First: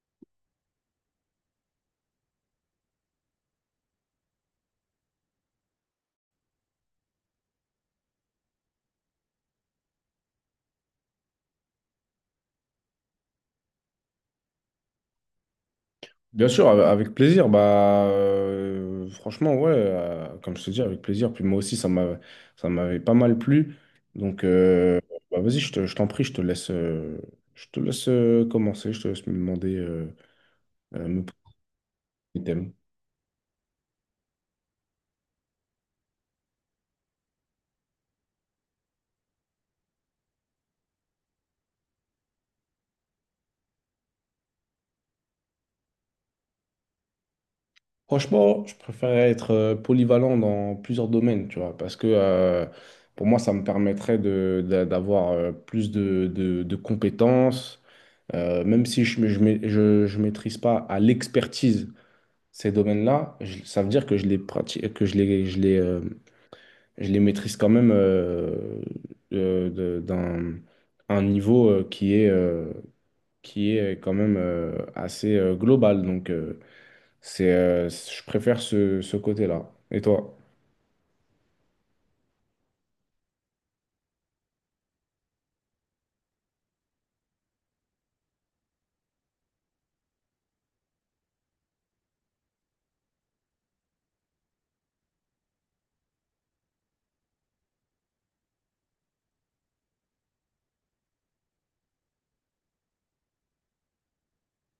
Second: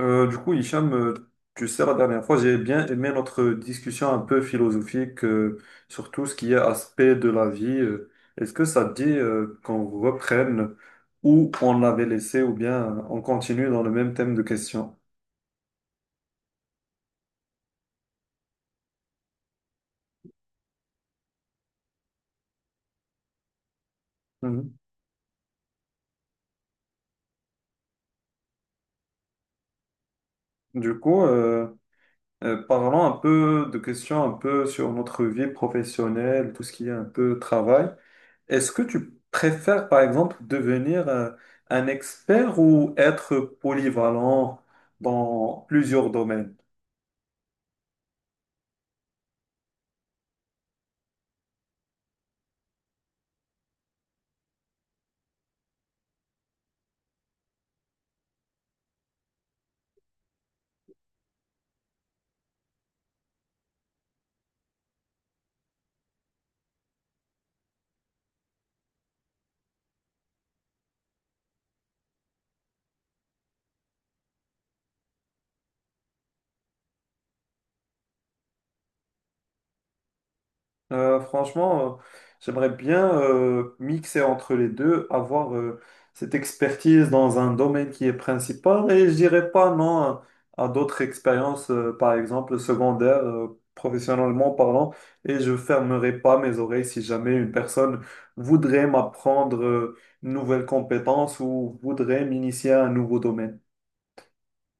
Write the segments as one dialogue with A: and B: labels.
A: Du coup, Hicham, tu sais, la dernière fois, j'ai bien aimé notre discussion un peu philosophique sur tout ce qui est aspect de la vie. Est-ce que ça te dit qu'on reprenne où on l'avait laissé ou bien on continue dans le même thème de questions?
B: Bien sûr, avec plaisir. Franchement, ouais, comme je te dis, avec plaisir. Puis moi aussi, ça m'avait pas mal plu. Donc,
A: Mhm.
B: euh, Vas-y, je t'en prie, je te laisse commencer. Je te laisse me demander,
A: Du
B: me
A: coup,
B: poser
A: euh,
B: des thèmes.
A: Parlons un peu de questions un peu sur notre vie professionnelle, tout ce qui est un peu travail. Est-ce que tu préfères, par exemple, devenir un expert ou être polyvalent dans plusieurs domaines?
B: Franchement, je préférerais être polyvalent dans plusieurs domaines, tu vois, parce que pour moi, ça me permettrait d'avoir plus de compétences, même si je, ne je, ma- je maîtrise pas à l'expertise. Ces domaines-là, ça veut dire que je les pratique, que je les maîtrise quand même d'un un niveau qui est quand même assez global. Je préfère ce côté-là. Et toi?
A: Franchement, j'aimerais bien mixer entre les deux, avoir cette expertise dans un domaine qui est principal et je dirais pas non à, à d'autres expériences, par exemple secondaires, professionnellement parlant, et je fermerai pas mes oreilles si jamais une personne voudrait m'apprendre une nouvelle compétence ou voudrait m'initier à un nouveau domaine.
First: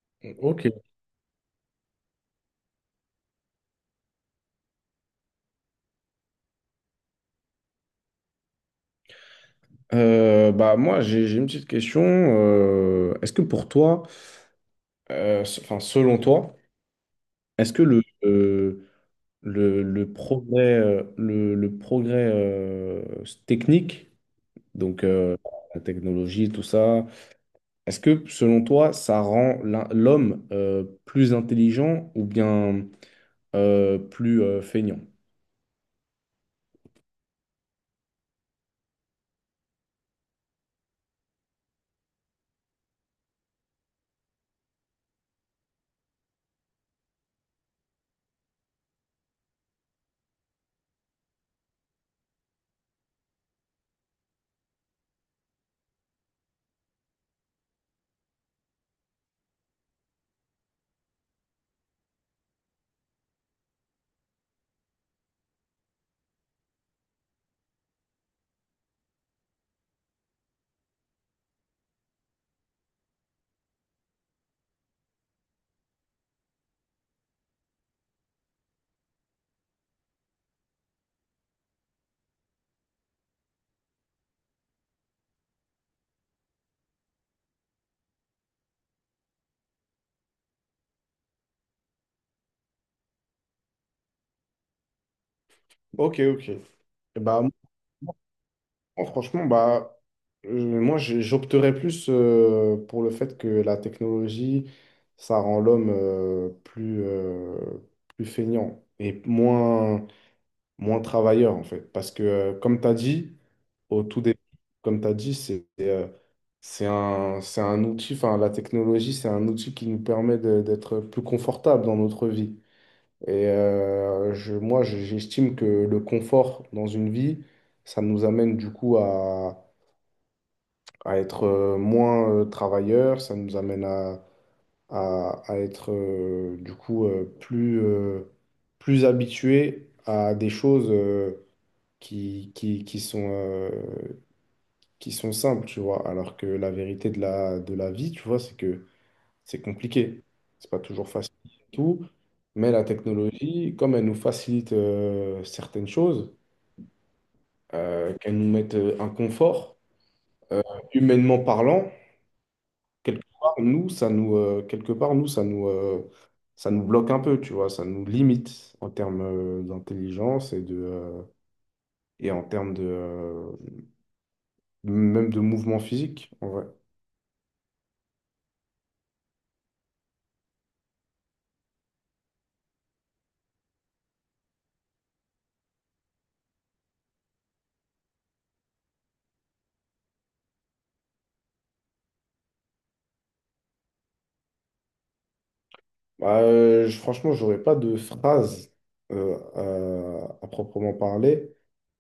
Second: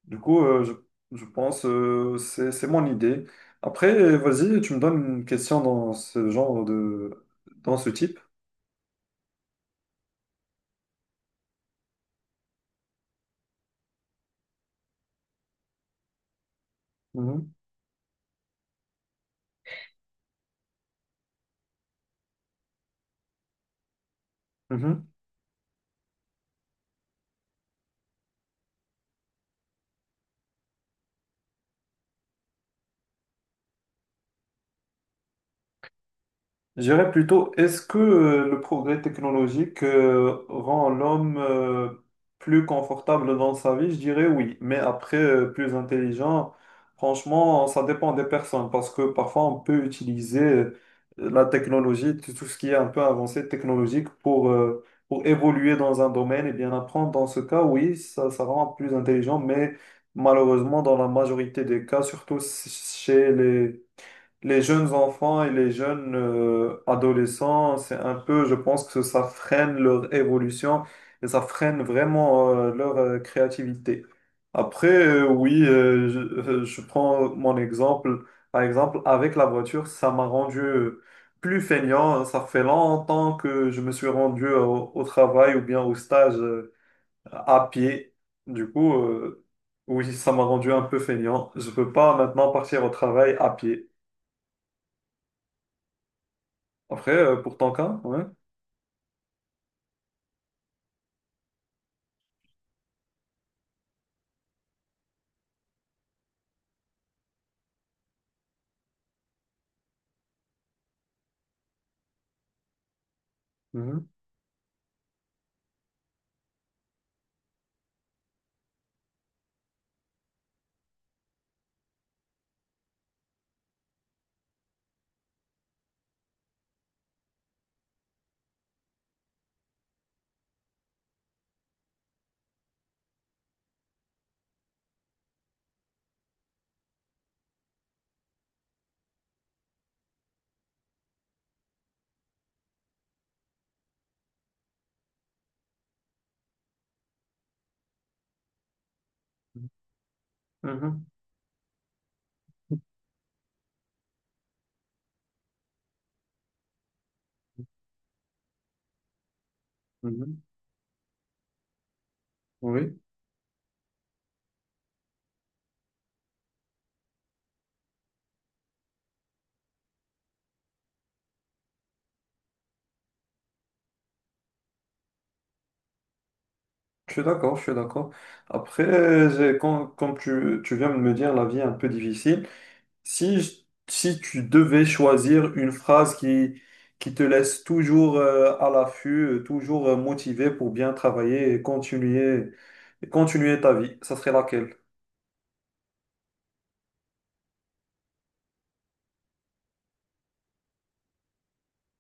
A: Du coup, euh,
B: Ok.
A: je, je pense c'est mon idée. Après, vas-y, tu me donnes une question dans ce genre de dans ce type.
B: Bah moi, j'ai une petite question. Est-ce que pour toi, enfin selon toi,
A: Mhm.
B: est-ce que le progrès, le progrès technique, Donc,
A: Mhm.
B: euh, la technologie, tout ça. Est-ce que, selon toi, ça rend l'homme plus intelligent ou bien plus feignant?
A: Je dirais plutôt, est-ce que le progrès technologique rend l'homme plus confortable dans sa vie? Je dirais oui, mais après, plus intelligent, franchement, ça dépend des personnes, parce que parfois on peut utiliser la technologie, tout ce qui est un peu avancé technologique pour évoluer dans un domaine et bien apprendre. Dans ce cas, oui, ça rend plus intelligent, mais malheureusement, dans la majorité des cas, surtout chez les jeunes enfants et les jeunes adolescents, c'est un peu, je pense que ça freine leur évolution et ça freine vraiment leur créativité. Après, oui, je prends mon exemple. Par exemple, avec la voiture, ça m'a rendu plus feignant. Ça fait longtemps que je me suis rendu au travail ou bien au stage à pied. Du coup, euh, oui, ça m'a rendu un peu feignant. Je peux pas maintenant partir au travail à pied.
B: Ok, ok. Et
A: Après,
B: bah,
A: pour ton cas, ouais.
B: moi, franchement, moi, j'opterais plus pour le fait que la technologie, ça rend l'homme plus feignant et moins travailleur, en fait. Parce que, comme tu as dit, au
A: Mhm,
B: tout début, comme tu as dit, c'est un outil, enfin, la technologie, c'est un outil qui nous permet d'être plus confortable dans notre vie. Et moi, j'estime que le confort dans une vie, ça nous amène du coup à être moins travailleur, ça nous amène à être du coup plus habitué à des choses, qui, qui, qui sont, euh, qui sont simples, tu vois. Alors que la vérité de de la vie, tu vois, c'est que c'est compliqué. C'est pas
A: mhm,
B: toujours facile et tout. Mais la technologie, comme elle nous facilite certaines choses, qu'elle nous mette un confort,
A: mhm.
B: humainement parlant,
A: Oui,
B: quelque part, ça nous bloque un peu, tu vois. Ça nous limite en termes d'intelligence et en termes même de mouvement physique, en vrai.
A: je suis d'accord. Après, quand, comme tu viens de me dire, la vie est un peu difficile. Si, je- Si tu devais choisir une phrase qui te laisse toujours à l'affût, toujours motivé pour bien travailler et continuer ta vie, ça serait laquelle?
B: Bah, franchement, j'aurais pas de phrase euh, à proprement parler.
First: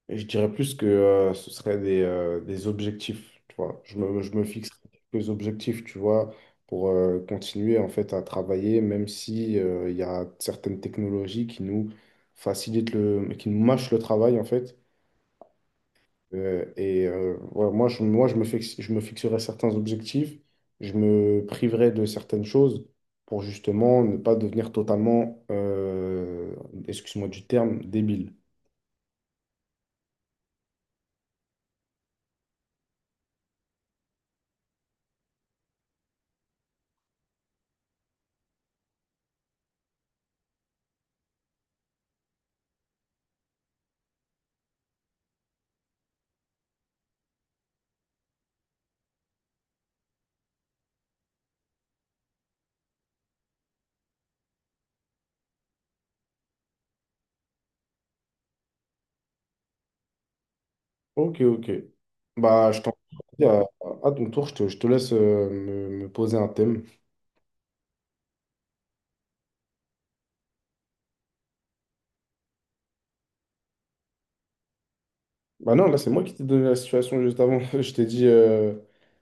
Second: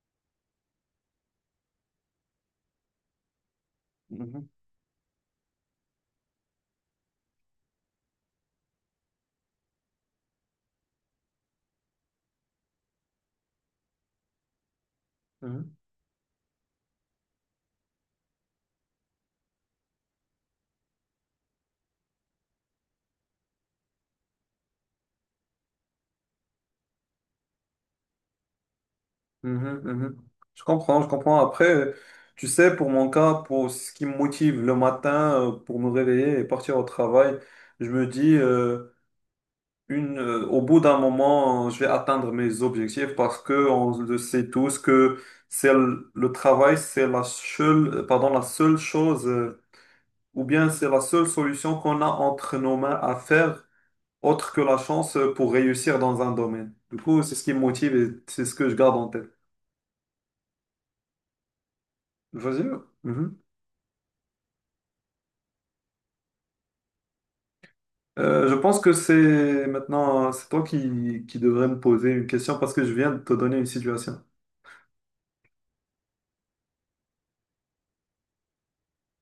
B: Et je dirais plus que ce serait des objectifs, tu vois. Je me
A: Mhm,
B: fixe quelques objectifs, tu vois, pour continuer en fait à travailler, même si il y a certaines technologies qui nous mâchent le travail en fait.
A: mhm.
B: Ouais, moi je me fixe, je me fixerai certains objectifs, je me priverai de certaines choses pour justement ne pas devenir totalement, excuse-moi du terme, débile.
A: Mhm, mhm. Je comprends. Après, tu sais, pour mon cas, pour ce qui me motive le matin, pour me réveiller et partir au travail, je me dis, au bout d'un moment, je vais atteindre mes objectifs parce que on le sait tous que c'est le travail, c'est la seule, pardon, la seule chose, ou bien c'est la seule solution qu'on a entre nos mains à faire, autre que la chance pour réussir dans un domaine. Du coup, c'est ce qui me motive et c'est ce que je garde en tête.
B: Ok, ok.
A: Vas-y.
B: Bah, je t'en
A: Mhm.
B: prie, à ton tour, je te laisse me poser un thème.
A: Je pense que c'est maintenant, c'est toi qui devrais me poser une question parce que je viens de te donner une situation.
B: Bah non, là, c'est moi qui t'ai donné la situation juste avant. Je t'ai dit,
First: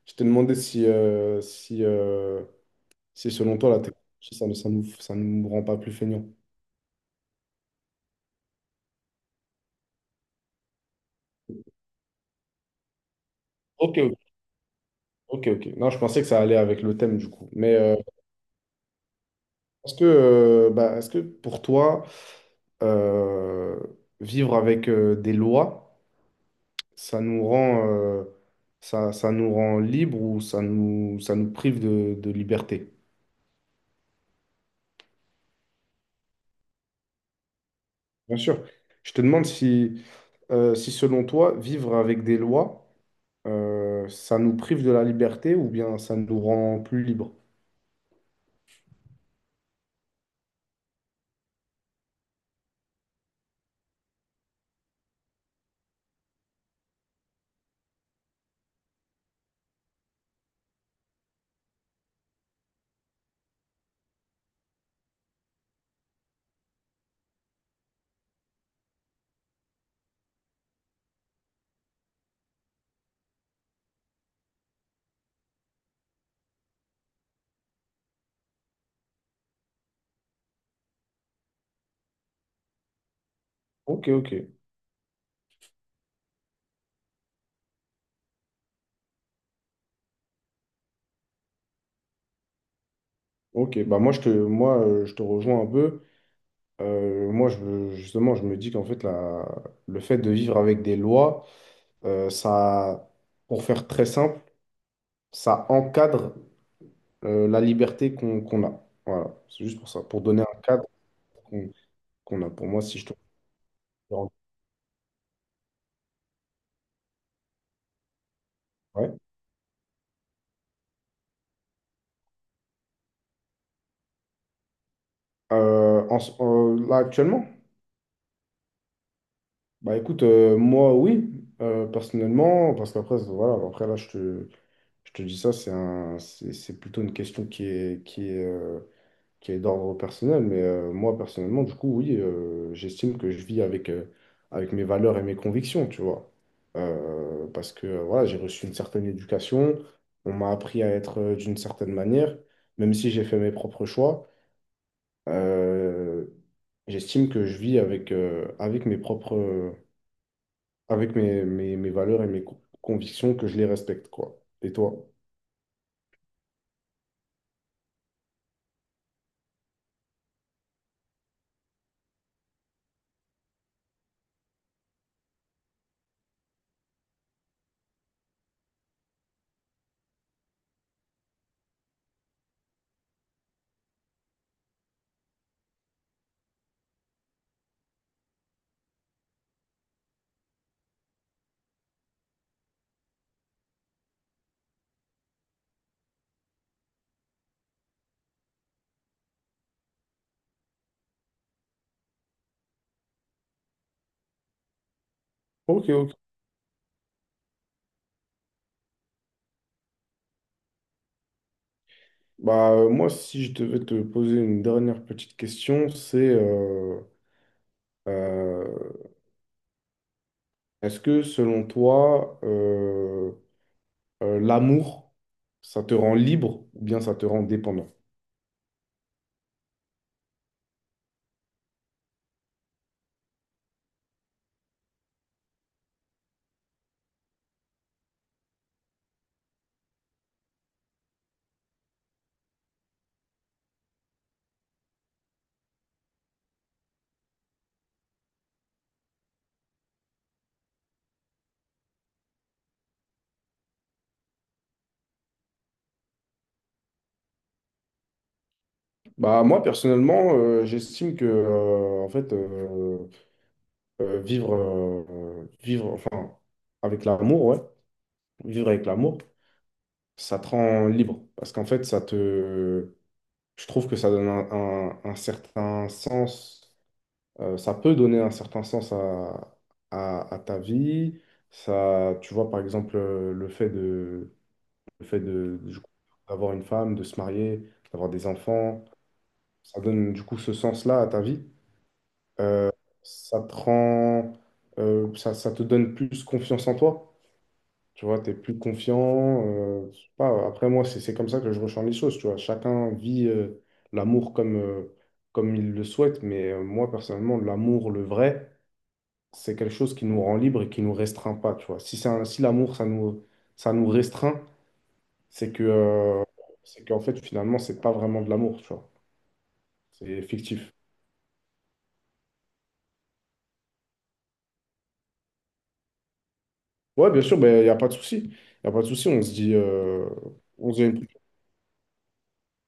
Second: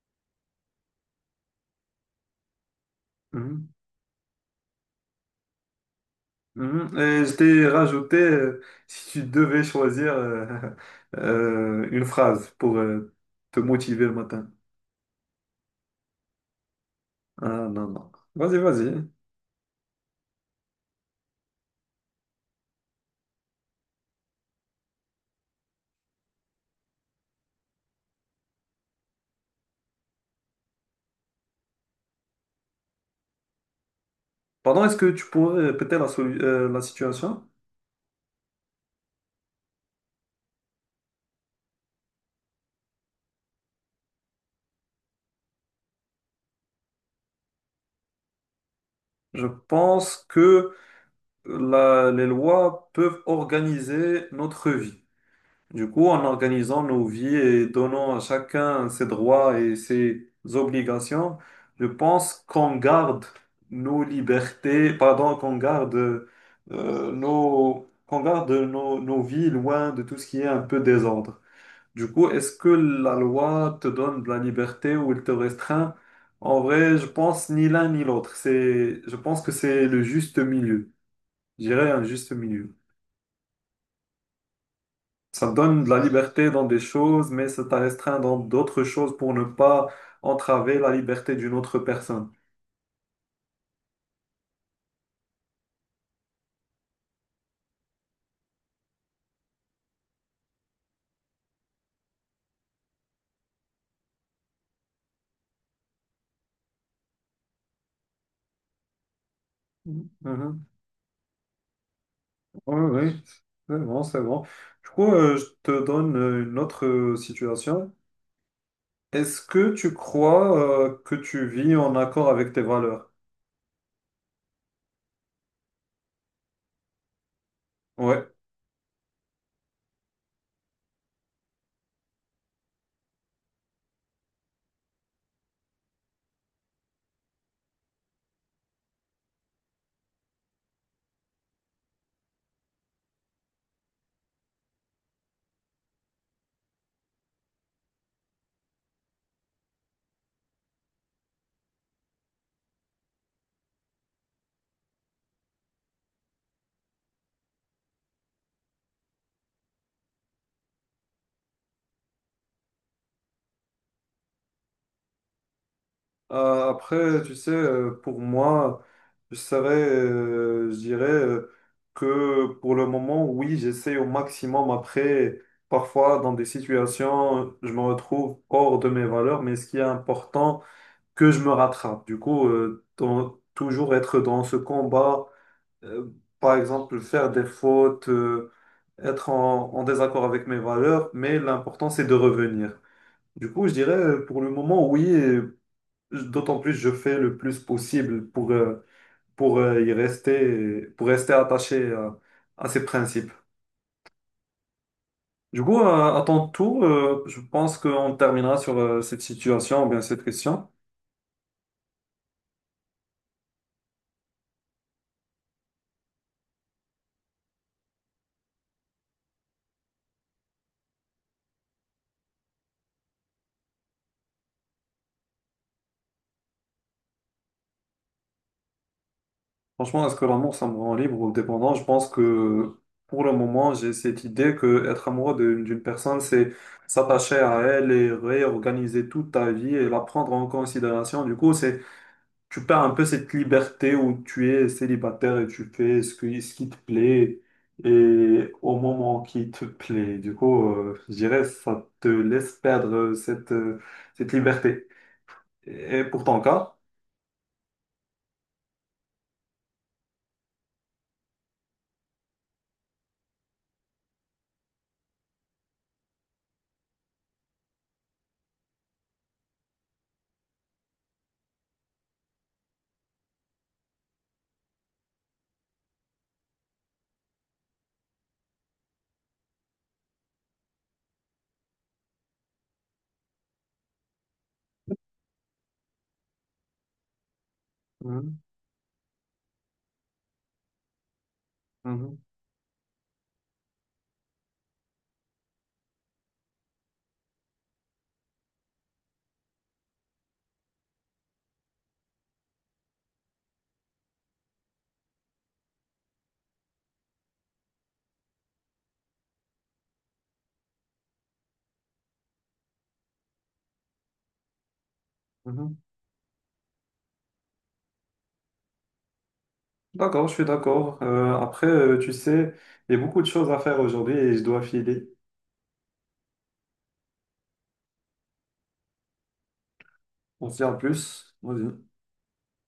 B: je t'ai demandé si selon
A: Mhm,
B: toi, la technologie, ça, ne- ça nous rend pas plus feignants.
A: mhm. Et je t'ai rajouté, si tu devais choisir une phrase pour te
B: Ok,
A: motiver le
B: ok.
A: matin.
B: Ok, ok. Non, je pensais que ça allait avec le thème du coup.
A: Ah
B: Mais
A: non, non. Vas-y.
B: est-ce que pour toi, euh, vivre avec des lois, ça nous rend, euh, ça nous rend libre ou ça nous prive de liberté?
A: Pardon, est-ce que tu pourrais répéter la situation?
B: Bien sûr. Je te demande si selon toi, vivre avec des lois, ça nous prive de la liberté ou bien ça nous rend plus libre?
A: Je pense que les lois peuvent organiser notre vie. Du coup, en organisant nos vies et donnant à chacun ses droits et ses obligations, je pense qu'on garde nos libertés, pardon, qu'on garde qu'on garde nos vies loin de tout ce qui est un peu désordre. Du coup, est-ce que la loi te donne de la liberté ou elle te restreint? En vrai, je pense ni l'un ni l'autre. Je pense que c'est le juste milieu. Je dirais un juste milieu.
B: Ok, ok.
A: Ça te donne de la liberté dans des choses, mais ça t'a restreint dans d'autres choses pour ne pas entraver la liberté d'une autre personne.
B: Ok, bah moi, je te rejoins un peu. Justement, je me dis qu'en fait, le fait de vivre avec des lois, euh, ça, pour faire très simple, ça encadre la liberté qu'on a. Voilà, c'est juste pour ça,
A: Mhm.
B: pour donner un
A: Mhm.
B: cadre qu'on qu'on a. Pour
A: Oui,
B: moi, si je te...
A: oui, c'est bon. Du coup, je te donne une autre situation.
B: Ouais.
A: Est-ce que tu crois que tu vis en accord avec tes valeurs?
B: Là, actuellement,
A: Oui.
B: bah écoute, moi, oui, personnellement, parce qu'après, voilà, après, là, je te dis ça, c'est un, c'est plutôt une question qui est, qui est d'ordre personnel, mais moi personnellement, du coup, oui, j'estime que je vis avec, avec mes valeurs et mes convictions, tu vois. Parce que voilà, j'ai reçu une certaine éducation, on m'a appris à être d'une certaine manière, même si j'ai fait mes propres choix, euh, j'estime que je vis avec, avec mes propres, avec mes valeurs et mes convictions, que je les respecte, quoi. Et toi?
A: Tu sais, pour moi, je dirais que pour le moment, oui, j'essaie au maximum. Après, parfois, dans des situations, je me retrouve hors de mes valeurs, mais ce qui est important, que je me rattrape. Toujours être dans ce combat, euh, par exemple, faire des fautes, être en désaccord avec mes valeurs, mais l'important, c'est de revenir. Du coup, je dirais, pour le moment, oui. D'autant plus, je fais le plus possible pour y rester, pour rester attaché à ces principes. Du coup,
B: Ok, ok.
A: à ton tour, je pense qu'on terminera sur cette situation ou bien cette question.
B: Bah, moi, si je devais te poser une dernière petite question, Euh, est-ce que selon toi, l'amour, ça te rend libre ou bien ça te rend dépendant?
A: Franchement, est-ce que l'amour, ça me rend libre ou dépendant? Je pense que pour le moment, j'ai cette idée que être amoureux d'une personne, c'est s'attacher à elle et réorganiser toute ta vie et la prendre en considération. Du coup, c'est, tu perds un peu cette liberté où tu es célibataire et tu fais ce ce qui te plaît et au moment qui te plaît. Du coup, je dirais, ça te laisse perdre cette, cette liberté. Et pour ton cas?
B: Bah, moi, personnellement, j'estime que en fait, vivre enfin, avec l'amour, ouais, vivre avec l'amour, ça te rend libre. Parce qu'en fait, je trouve que ça donne un certain sens. Ça peut donner un certain sens à ta vie. Ça, tu vois, par exemple, le fait de, du coup, d'avoir une femme, de se marier, d'avoir des
A: Mhm,
B: enfants, ça donne du coup ce sens-là à ta vie.
A: mhm,
B: Ça te rend, Ça te donne plus confiance en toi. Tu vois, tu es plus confiant. Je sais pas, après, moi, c'est comme ça que je ressens les choses. Tu vois, chacun vit l'amour comme il le souhaite, mais moi, personnellement, l'amour, le vrai, c'est quelque chose qui nous rend libre et qui nous restreint pas, tu vois. Si si l'amour, ça nous restreint, c'est que,
A: mhm.
B: euh, c'est qu'en fait, finalement, c'est pas vraiment de l'amour, tu vois. C'est
A: D'accord, je suis
B: fictif.
A: d'accord. Tu sais, il y a beaucoup de choses à faire aujourd'hui et je dois filer.
B: Ouais, bien sûr, ben, il n'y a pas de souci. Il n'y a pas de souci,
A: On se dit
B: on
A: en
B: se dit... une...
A: plus. Vas-y.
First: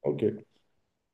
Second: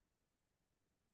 B: Ok.